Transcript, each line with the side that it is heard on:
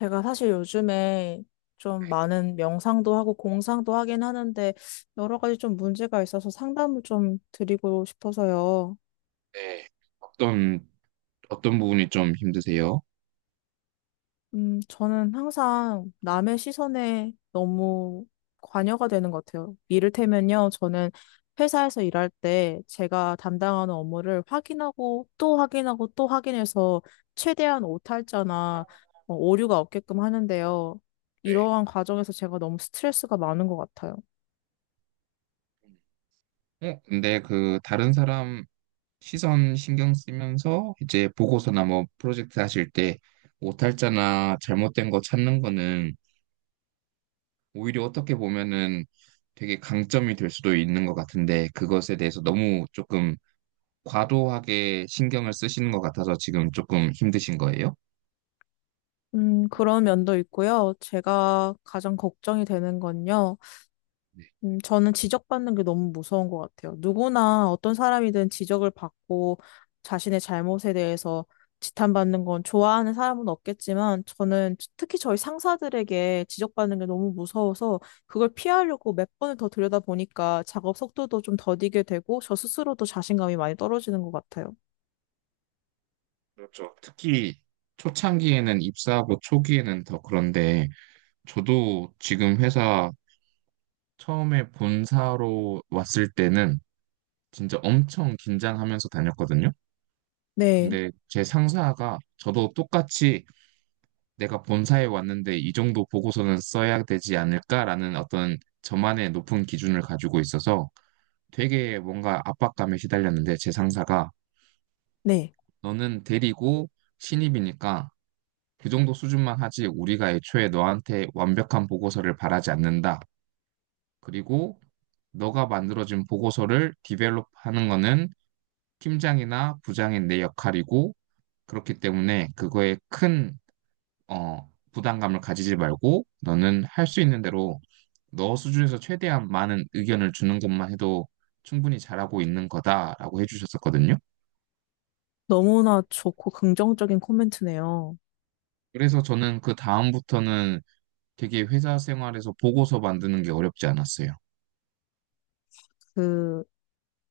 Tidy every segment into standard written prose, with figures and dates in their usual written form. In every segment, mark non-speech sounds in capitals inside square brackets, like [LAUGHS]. left: 제가 사실 요즘에 좀 많은 명상도 하고 공상도 하긴 하는데 여러 가지 좀 문제가 있어서 상담을 좀 드리고 싶어서요.
right: 네. 어떤, 어떤 부분이 좀 힘드세요?
left: 저는 항상 남의 시선에 너무 관여가 되는 것 같아요. 이를테면요, 저는 회사에서 일할 때 제가 담당하는 업무를 확인하고 또 확인하고 또 확인해서 최대한 오탈자나 오류가 없게끔 하는데요.
right: 네.
left: 이러한 과정에서 제가 너무 스트레스가 많은 것 같아요.
right: 근데 그 다른 사람 시선 신경 쓰면서 이제 보고서나 뭐 프로젝트 하실 때 오탈자나 잘못된 거 찾는 거는 오히려 어떻게 보면은 되게 강점이 될 수도 있는 것 같은데, 그것에 대해서 너무 조금 과도하게 신경을 쓰시는 것 같아서 지금 조금 힘드신 거예요?
left: 그런 면도 있고요. 제가 가장 걱정이 되는 건요.
right: 네.
left: 저는 지적받는 게 너무 무서운 것 같아요. 누구나 어떤 사람이든 지적을 받고 자신의 잘못에 대해서 지탄받는 건 좋아하는 사람은 없겠지만 저는 특히 저희 상사들에게 지적받는 게 너무 무서워서 그걸 피하려고 몇 번을 더 들여다보니까 작업 속도도 좀 더디게 되고 저 스스로도 자신감이 많이 떨어지는 것 같아요.
right: 그렇죠. 특히 초창기에는, 입사하고 초기에는 더 그런데, 저도 지금 회사 처음에 본사로 왔을 때는 진짜 엄청 긴장하면서 다녔거든요.
left: 네,
right: 근데 제 상사가, 저도 똑같이 내가 본사에 왔는데 이 정도 보고서는 써야 되지 않을까라는 어떤 저만의 높은 기준을 가지고 있어서 되게 뭔가 압박감에 시달렸는데, 제 상사가
left: 네.
right: 너는 대리고 신입이니까 그 정도 수준만 하지, 우리가 애초에 너한테 완벽한 보고서를 바라지 않는다. 그리고 너가 만들어진 보고서를 디벨롭하는 거는 팀장이나 부장인 내 역할이고, 그렇기 때문에 그거에 큰 부담감을 가지지 말고 너는 할 수 있는 대로 너 수준에서 최대한 많은 의견을 주는 것만 해도 충분히 잘하고 있는 거다라고 해주셨었거든요.
left: 너무나 좋고 긍정적인 코멘트네요.
right: 그래서 저는 그 다음부터는 되게 회사 생활에서 보고서 만드는 게 어렵지 않았어요.
left: 그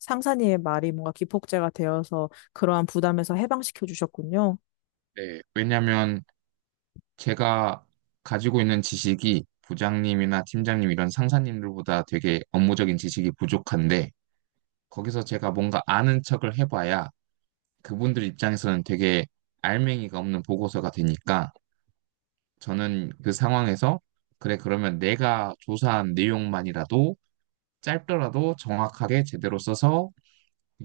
left: 상사님의 말이 뭔가 기폭제가 되어서 그러한 부담에서 해방시켜 주셨군요.
right: 네, 왜냐면 제가 가지고 있는 지식이 부장님이나 팀장님 이런 상사님들보다 되게 업무적인 지식이 부족한데, 거기서 제가 뭔가 아는 척을 해봐야 그분들 입장에서는 되게 알맹이가 없는 보고서가 되니까, 저는 그 상황에서 그래, 그러면 내가 조사한 내용만이라도 짧더라도 정확하게 제대로 써서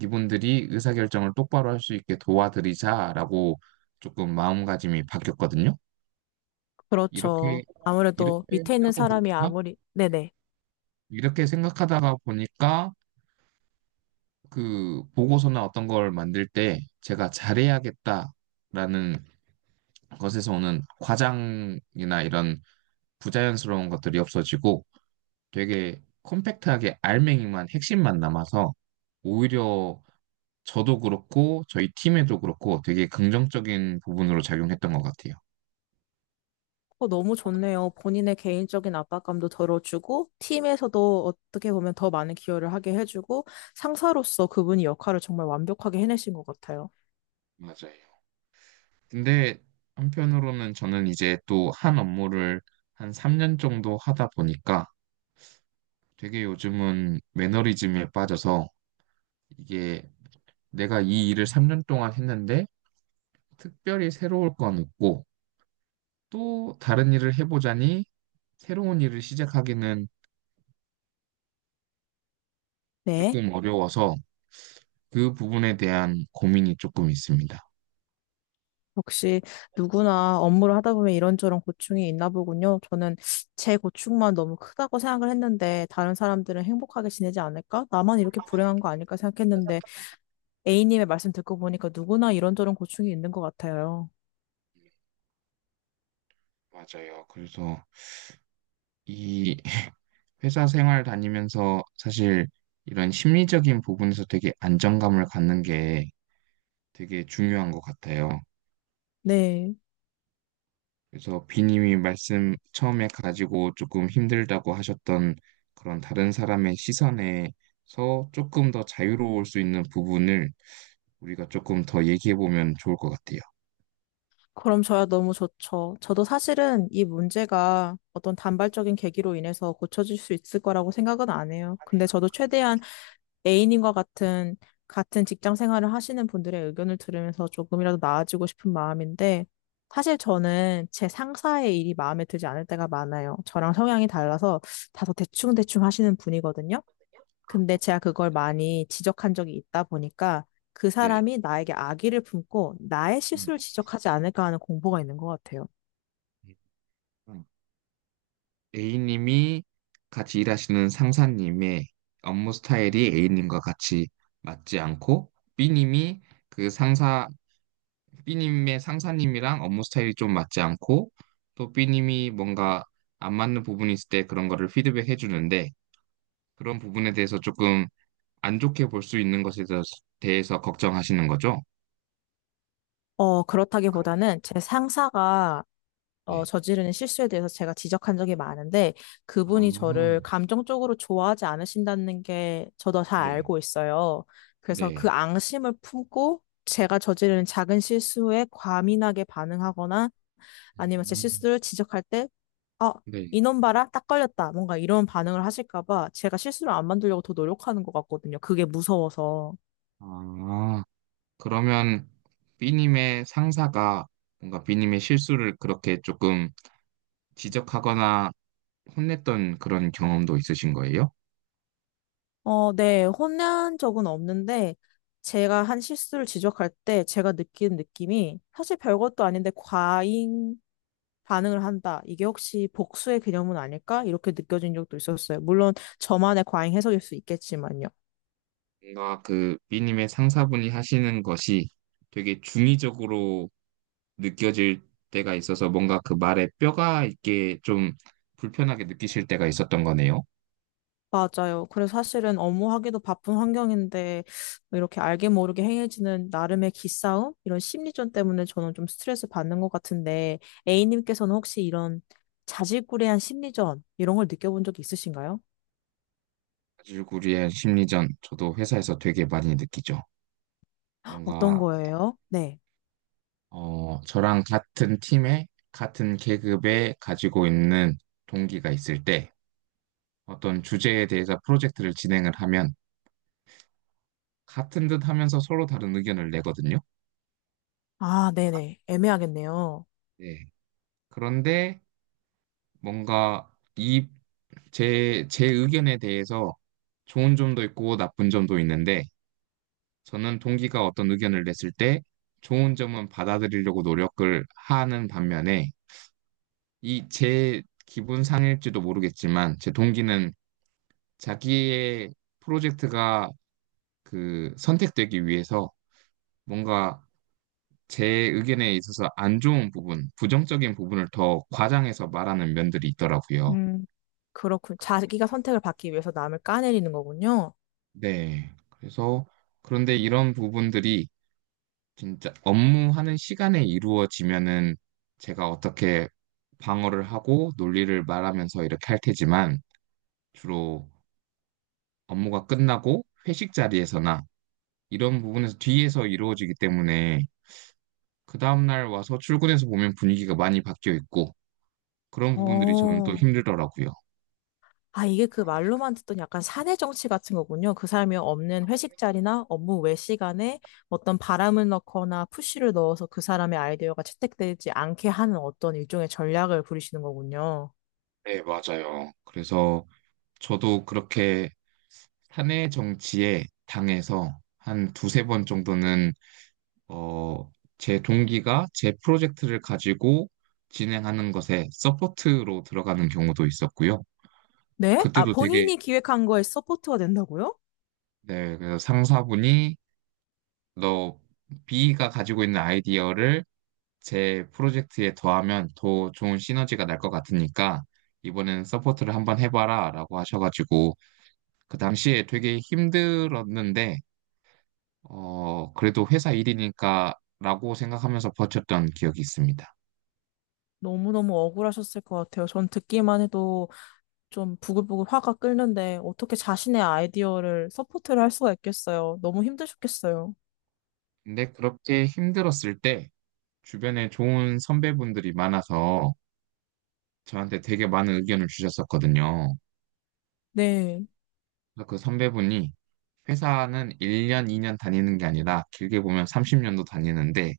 right: 이분들이 의사결정을 똑바로 할 수 있게 도와드리자라고 조금 마음가짐이 바뀌었거든요. 이렇게
left: 그렇죠. 아무래도
right: 이렇게
left: 밑에 있는
right: 하고
left: 사람이
right: 보니까,
left: 아무리, 네네.
right: 이렇게 생각하다가 보니까, 그 보고서나 어떤 걸 만들 때 제가 잘해야겠다라는 것에서 오는 과장이나 이런 부자연스러운 것들이 없어지고, 되게 컴팩트하게 알맹이만 핵심만 남아서 오히려 저도 그렇고 저희 팀에도 그렇고 되게 긍정적인 부분으로 작용했던 것 같아요.
left: 어, 너무 좋네요. 본인의 개인적인 압박감도 덜어주고, 팀에서도 어떻게 보면 더 많은 기여를 하게 해주고, 상사로서 그분이 역할을 정말 완벽하게 해내신 것 같아요.
right: 맞아요. 근데 한편으로는 저는 이제 또 한 업무를 한 3년 정도 하다 보니까 되게 요즘은 매너리즘에 빠져서, 이게 내가 이 일을 3년 동안 했는데 특별히 새로울 건 없고, 또 다른 일을 해보자니 새로운 일을 시작하기는
left: 네.
right: 조금 어려워서 그 부분에 대한 고민이 조금 있습니다.
left: 역시 누구나 업무를 하다 보면 이런저런 고충이 있나 보군요. 저는 제 고충만 너무 크다고 생각을 했는데 다른 사람들은 행복하게 지내지 않을까? 나만 이렇게 불행한 거 아닐까 생각했는데 A님의 말씀 듣고 보니까 누구나 이런저런 고충이 있는 것 같아요.
right: 맞아요. 그래서 이 [LAUGHS] 회사 생활 다니면서 사실 이런 심리적인 부분에서 되게 안정감을 갖는 게 되게 중요한 것 같아요.
left: 네.
right: 그래서 비님이 말씀 처음에 가지고 조금 힘들다고 하셨던 그런 다른 사람의 시선에서 조금 더 자유로울 수 있는 부분을 우리가 조금 더 얘기해 보면 좋을 것 같아요.
left: 그럼 저야 너무 좋죠. 저도 사실은 이 문제가 어떤 단발적인 계기로 인해서 고쳐질 수 있을 거라고 생각은 안 해요. 근데 저도 최대한 A님과 같은 직장 생활을 하시는 분들의 의견을 들으면서 조금이라도 나아지고 싶은 마음인데, 사실 저는 제 상사의 일이 마음에 들지 않을 때가 많아요. 저랑 성향이 달라서 다소 대충대충 하시는 분이거든요. 근데 제가 그걸 많이 지적한 적이 있다 보니까 그
right: 네.
left: 사람이 나에게 악의를 품고 나의 실수를 지적하지 않을까 하는 공포가 있는 것 같아요.
right: 음. A님이 같이 일하시는 상사님의 업무 스타일이 A님과 같이 맞지 않고, B님이 그 상사 B님의 상사님이랑 업무 스타일이 좀 맞지 않고, 또 B님이 뭔가 안 맞는 부분이 있을 때 그런 거를 피드백해 주는데, 그런 부분에 대해서 조금 안 좋게 볼 수 있는 것에 대해서 걱정하시는 거죠?
left: 그렇다기보다는 제 상사가
right: 네.
left: 저지르는 실수에 대해서 제가 지적한 적이 많은데 그분이
right: 아,
left: 저를 감정적으로 좋아하지 않으신다는 게 저도 잘
right: 네.
left: 알고 있어요. 그래서
right: 네.
left: 그 앙심을 품고 제가 저지르는 작은 실수에 과민하게 반응하거나 아니면 제
right: 음,
left: 실수를 지적할 때 어
right: 네.
left: 이놈 봐라, 딱 걸렸다. 뭔가 이런 반응을 하실까 봐 제가 실수를 안 만들려고 더 노력하는 것 같거든요. 그게 무서워서.
right: 아, 그러면 B님의 상사가 뭔가 B님의 실수를 그렇게 조금 지적하거나 혼냈던 그런 경험도 있으신 거예요?
left: 네, 혼난 적은 없는데, 제가 한 실수를 지적할 때 제가 느끼는 느낌이 사실 별것도 아닌데 과잉 반응을 한다. 이게 혹시 복수의 개념은 아닐까? 이렇게 느껴진 적도 있었어요. 물론 저만의 과잉 해석일 수 있겠지만요.
right: 뭔가 그 B님의 상사분이 하시는 것이 되게 중의적으로 느껴질 때가 있어서, 뭔가 그 말에 뼈가 있게 좀 불편하게 느끼실 때가 있었던 거네요.
left: 맞아요. 그래서 사실은 업무하기도 바쁜 환경인데 뭐 이렇게 알게 모르게 행해지는 나름의 기싸움? 이런 심리전 때문에 저는 좀 스트레스 받는 것 같은데 A님께서는 혹시 이런 자질구레한 심리전 이런 걸 느껴본 적이 있으신가요?
right: 사실구리의 심리전 저도 회사에서 되게 많이 느끼죠.
left: 어떤
right: 뭔가
left: 거예요? 네.
right: 저랑 같은 팀에 같은 계급에 가지고 있는 동기가 있을 때, 어떤 주제에 대해서 프로젝트를 진행을 하면 같은 듯 하면서 서로 다른 의견을 내거든요.
left: 아, 네네. 애매하겠네요.
right: 네. 그런데 뭔가 이 제 의견에 대해서 좋은 점도 있고 나쁜 점도 있는데, 저는 동기가 어떤 의견을 냈을 때 좋은 점은 받아들이려고 노력을 하는 반면에, 이 제 기분 상일지도 모르겠지만, 제 동기는 자기의 프로젝트가 그 선택되기 위해서 뭔가 제 의견에 있어서 안 좋은 부분, 부정적인 부분을 더 과장해서 말하는 면들이 있더라고요.
left: 음, 그렇군. 자기가 선택을 받기 위해서 남을 까내리는 거군요.
right: 네. 그래서, 그런데 이런 부분들이 진짜 업무하는 시간에 이루어지면은 제가 어떻게 방어를 하고 논리를 말하면서 이렇게 할 테지만, 주로 업무가 끝나고 회식 자리에서나 이런 부분에서 뒤에서 이루어지기 때문에, 그 다음날 와서 출근해서 보면 분위기가 많이 바뀌어 있고, 그런 부분들이 저는 또
left: 어,
right: 힘들더라고요.
left: 아, 이게 그 말로만 듣던 약간 사내 정치 같은 거군요. 그 사람이 없는 회식 자리나 업무 외 시간에 어떤 바람을 넣거나 푸시를 넣어서 그 사람의 아이디어가 채택되지 않게 하는 어떤 일종의 전략을 부리시는 거군요.
right: 네, 맞아요. 그래서 저도 그렇게 사내 정치에 당해서 한 두세 번 정도는 어, 제 동기가 제 프로젝트를 가지고 진행하는 것에 서포트로 들어가는 경우도 있었고요.
left: 네? 아,
right: 그때도 되게,
left: 본인이 기획한 거에 서포트가 된다고요?
right: 네, 그래서 상사분이, 너 B가 가지고 있는 아이디어를 제 프로젝트에 더하면 더 좋은 시너지가 날 것 같으니까 이번에는 서포트를 한번 해봐라, 라고 하셔가지고 그 당시에 되게 힘들었는데, 그래도 회사 일이니까, 라고 생각하면서 버텼던 기억이 있습니다.
left: 너무너무 억울하셨을 것 같아요. 전 듣기만 해도 좀 부글부글 화가 끓는데 어떻게 자신의 아이디어를 서포트를 할 수가 있겠어요. 너무 힘드셨겠어요.
right: 근데 그렇게 힘들었을 때 주변에 좋은 선배분들이 많아서 저한테 되게 많은 의견을 주셨었거든요.
left: 네.
right: 그래서 그 선배분이, 회사는 1년, 2년 다니는 게 아니라 길게 보면 30년도 다니는데,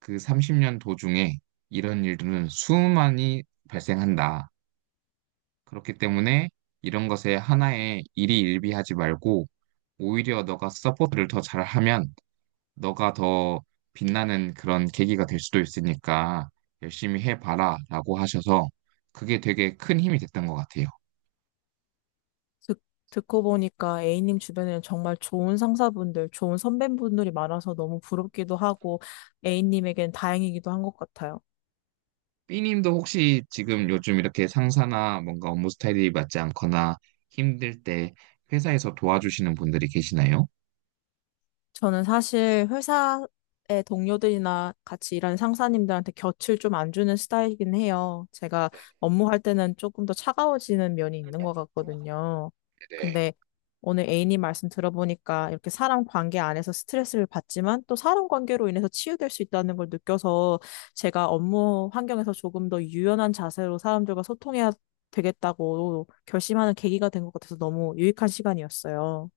right: 그 30년 도중에 이런 일들은 수많이 발생한다. 그렇기 때문에 이런 것에 하나의 일이 일비하지 말고 오히려 너가 서포트를 더 잘하면 너가 더 빛나는 그런 계기가 될 수도 있으니까 열심히 해봐라, 라고 하셔서 그게 되게 큰 힘이 됐던 것 같아요.
left: 듣, 듣고 보니까 A님 주변에는 정말 좋은 상사분들, 좋은 선배분들이 많아서 너무 부럽기도 하고 A님에겐 다행이기도 한 것 같아요.
right: B님도 혹시 지금 요즘 이렇게 상사나 뭔가 업무 스타일이 맞지 않거나 힘들 때 회사에서 도와주시는 분들이 계시나요?
left: 저는 사실 회사의 동료들이나 같이 일하는 상사님들한테 곁을 좀 안 주는 스타일이긴 해요. 제가 업무할 때는 조금 더 차가워지는 면이 있는 것 같거든요.
right: 네,
left: 근데 오늘 A님 말씀 들어보니까 이렇게 사람 관계 안에서 스트레스를 받지만 또 사람 관계로 인해서 치유될 수 있다는 걸 느껴서 제가 업무 환경에서 조금 더 유연한 자세로 사람들과 소통해야 되겠다고 결심하는 계기가 된 것 같아서 너무 유익한 시간이었어요.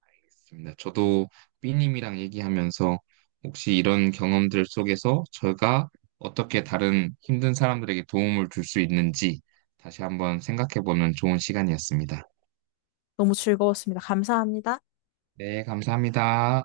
right: 알겠습니다. 저도 B님이랑 얘기하면서 혹시 이런 경험들 속에서 제가 어떻게 다른 힘든 사람들에게 도움을 줄 수 있는지 다시 한번 생각해보는 좋은 시간이었습니다.
left: 너무 즐거웠습니다. 감사합니다.
right: 네, 감사합니다.